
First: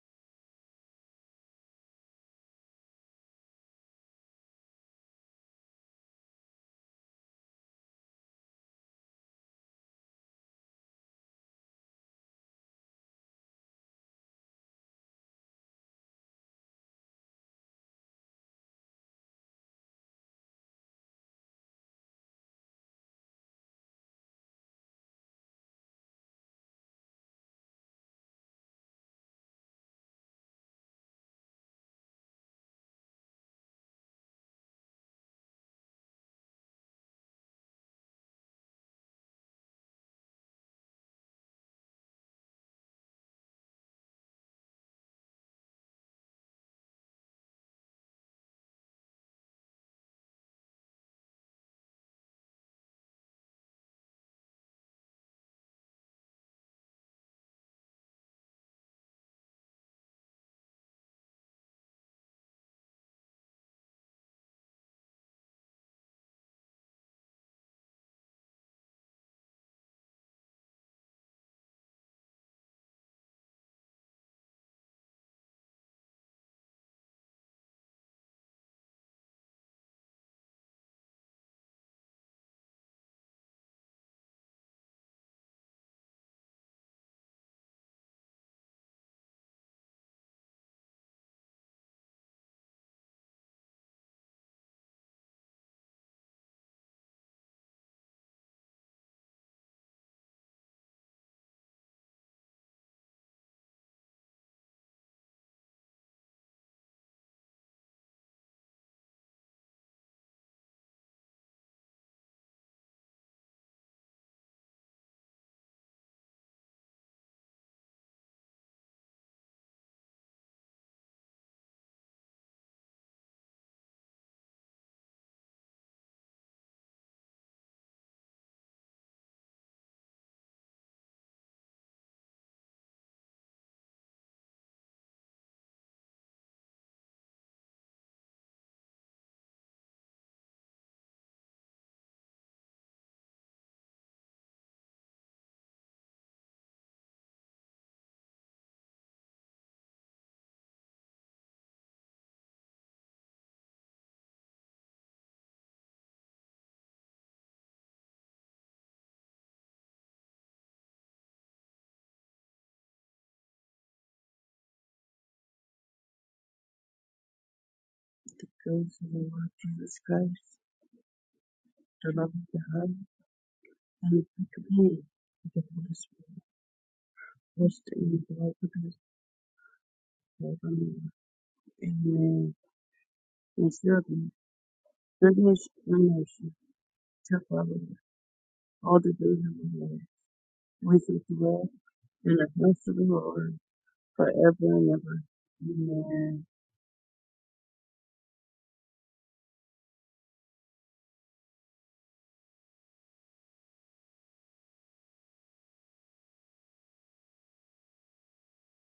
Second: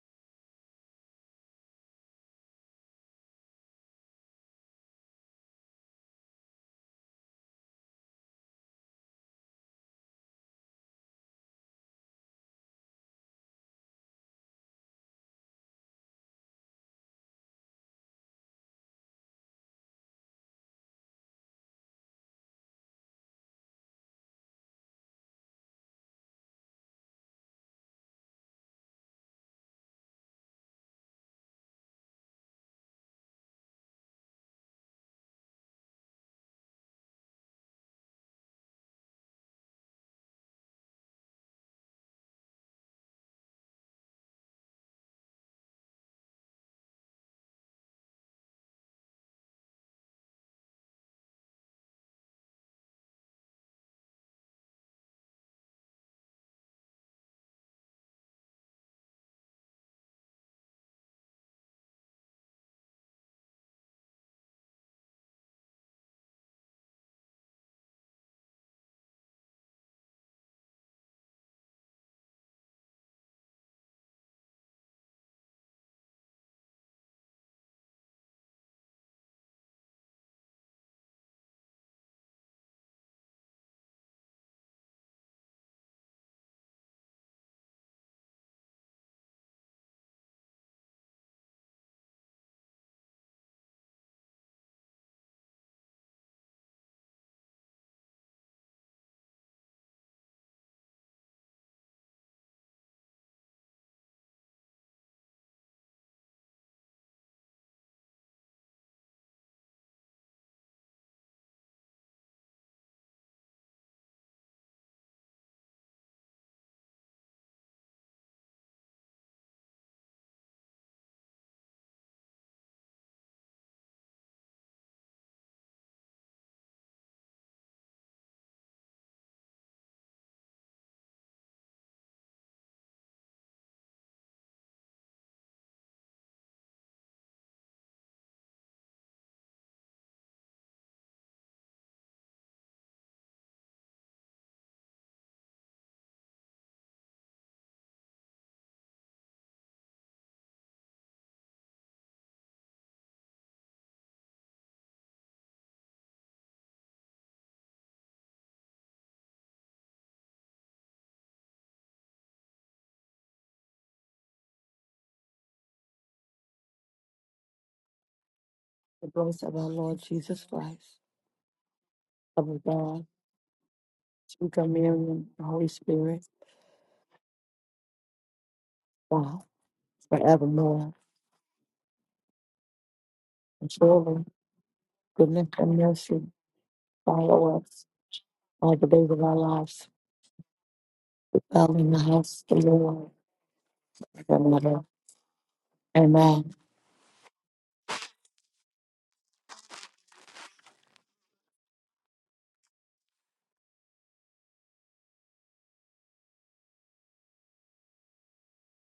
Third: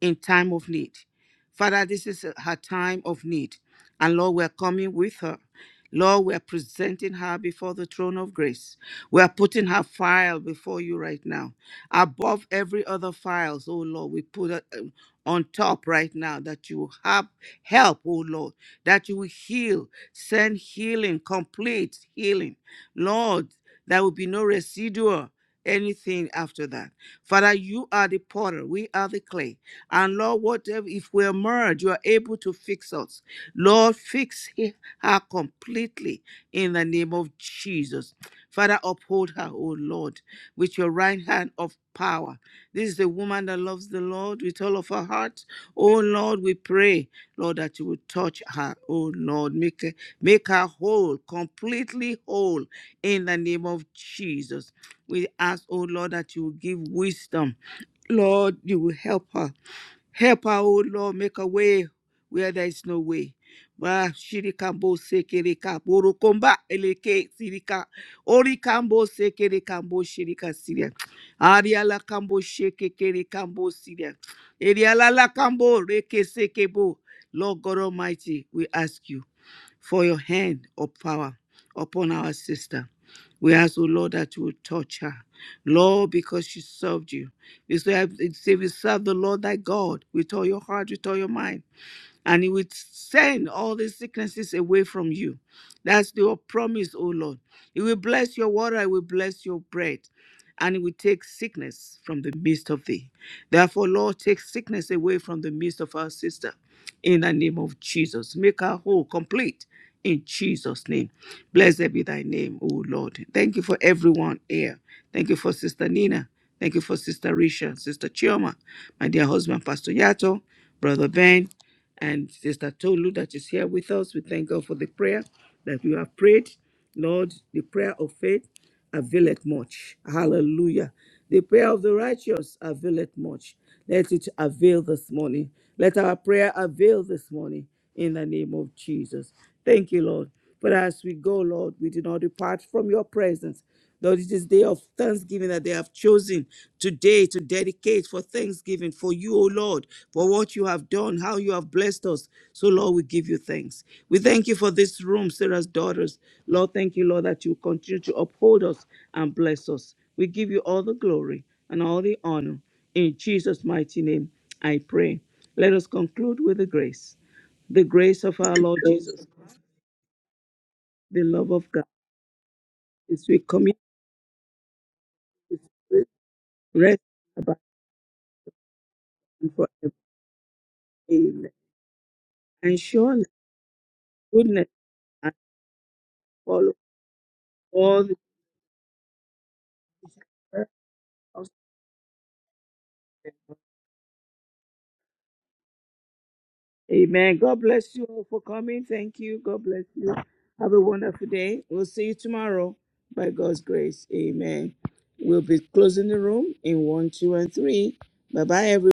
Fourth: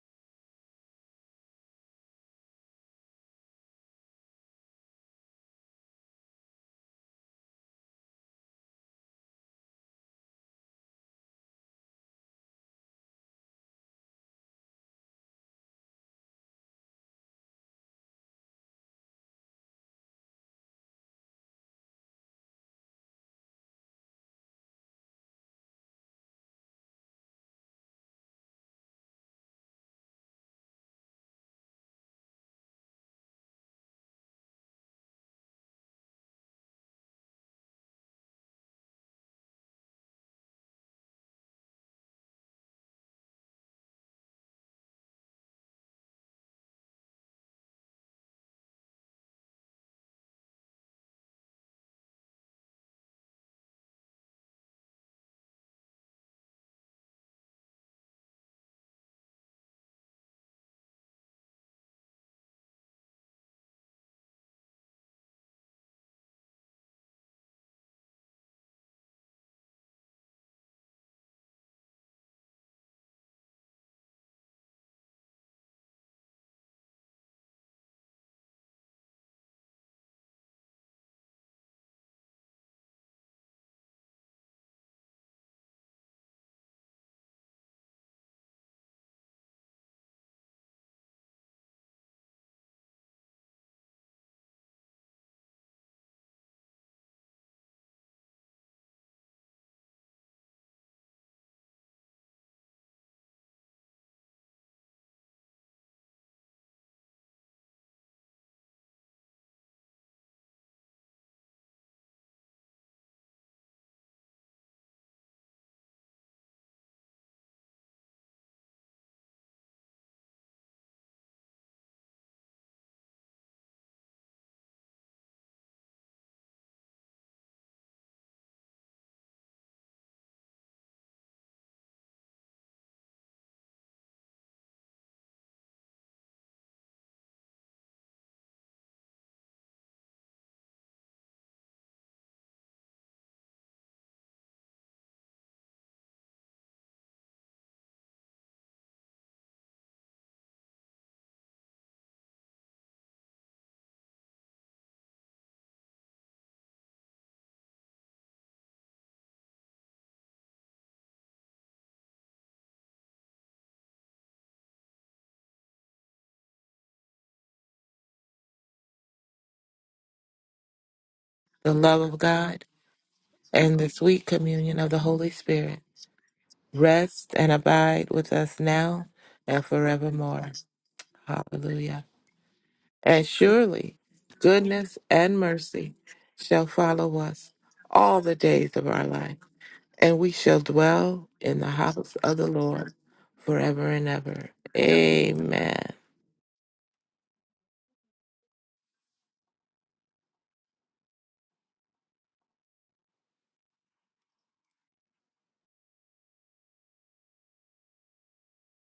in time of need. Father, this is her time of need. And Lord, we're coming with her. Lord, we're presenting her before the throne of grace. We are putting her file before you right now. Above every other files, oh Lord, we put it um, on top right now that you will have help, oh Lord, that you will heal, send healing, complete healing. Lord, there will be no residual anything after that. Father, you are the potter, we are the clay. And Lord, whatever if we emerge, you are able to fix us. Lord, fix her completely in the name of Jesus. Father, uphold her, O Lord, with your right hand of power. This is the woman that loves the Lord with all of her heart. Oh Lord, we pray, Lord, that you would touch her. Oh Lord, make her, make her whole, completely whole in the name of Jesus. We ask, oh Lord, that you will give wisdom. Lord, you will help her. Help her, oh Lord, make a way where there is no way. Wa shirikambo sekereka borokomba eleke sirika orikambo sekerekambo shirika siria ariala kambo shekekerekambo siria eriala la kambo reke sekebo Lord God Almighty, we ask you for your hand of power upon our sister. We ask, oh Lord, that you will touch her. Lord, because she served you. if we serve the Lord thy God with all your heart, with all your mind and he will send all the sicknesses away from you. That's your promise, O Lord. He will bless your water, he will bless your bread, and he will take sickness from the midst of thee. Therefore, Lord, take sickness away from the midst of our sister in the name of Jesus. Make her whole, complete in Jesus' name. Blessed be thy name, O Lord. Thank you for everyone here. Thank you for Sister Nina. Thank you for Sister Risha, Sister Chioma, my dear husband, Pastor Yato, Brother Ben and Sister Tolu that is here with us. We thank God for the prayer that we have prayed. Lord, the prayer of faith availeth much. Hallelujah. The prayer of the righteous availeth much. Let it avail this morning. Let our prayer avail this morning in the name of Jesus. Thank you, Lord. But as we go, Lord, we do not depart from your presence. Lord, it is day of thanksgiving that they have chosen today to dedicate for thanksgiving for you, O Lord, for what you have done, how you have blessed us. So, Lord, we give you thanks. We thank you for this room, Sarah's daughters. Lord, thank you, Lord, that you continue to uphold us and bless us. We give you all the glory and all the honor. In Jesus' mighty name, I pray. Let us conclude with the grace. The grace of our Lord Praise the The Jesus, grace Lord of our Jesus Lord Jesus Christ, Christ, the love of The God love the of love of of the God God, God, as we commit and the and sweet the through communion of command the communion, Holy the of to the Holy Spirit Holy spirit, Spirit, Spirit. rest rest and about Rest abide in with the blood us of Christ, now now, and and forever. forevermore. forever forevermore. and ever. Amen. Hallelujah. Amen. And And surely And And surely surely, surely, goodness goodness and and goodness goodness and mercy and mercy mercy shall follow follow shall us follow follow us us all the all the days all the of all our days the of our life, days of the lives. Lord. and we shall We shall dwell house. in dwell the Dwell in the house in of house the the of the house Lord of the Lord Lord forever and ever. forever forever. and ever. Amen. Amen. Amen. Amen. God bless you all for coming. Thank you. God bless you. Have a wonderful day. We'll see you tomorrow by God's grace. Amen. We'll be closing the room in one, two, and three. Bye bye, everyone.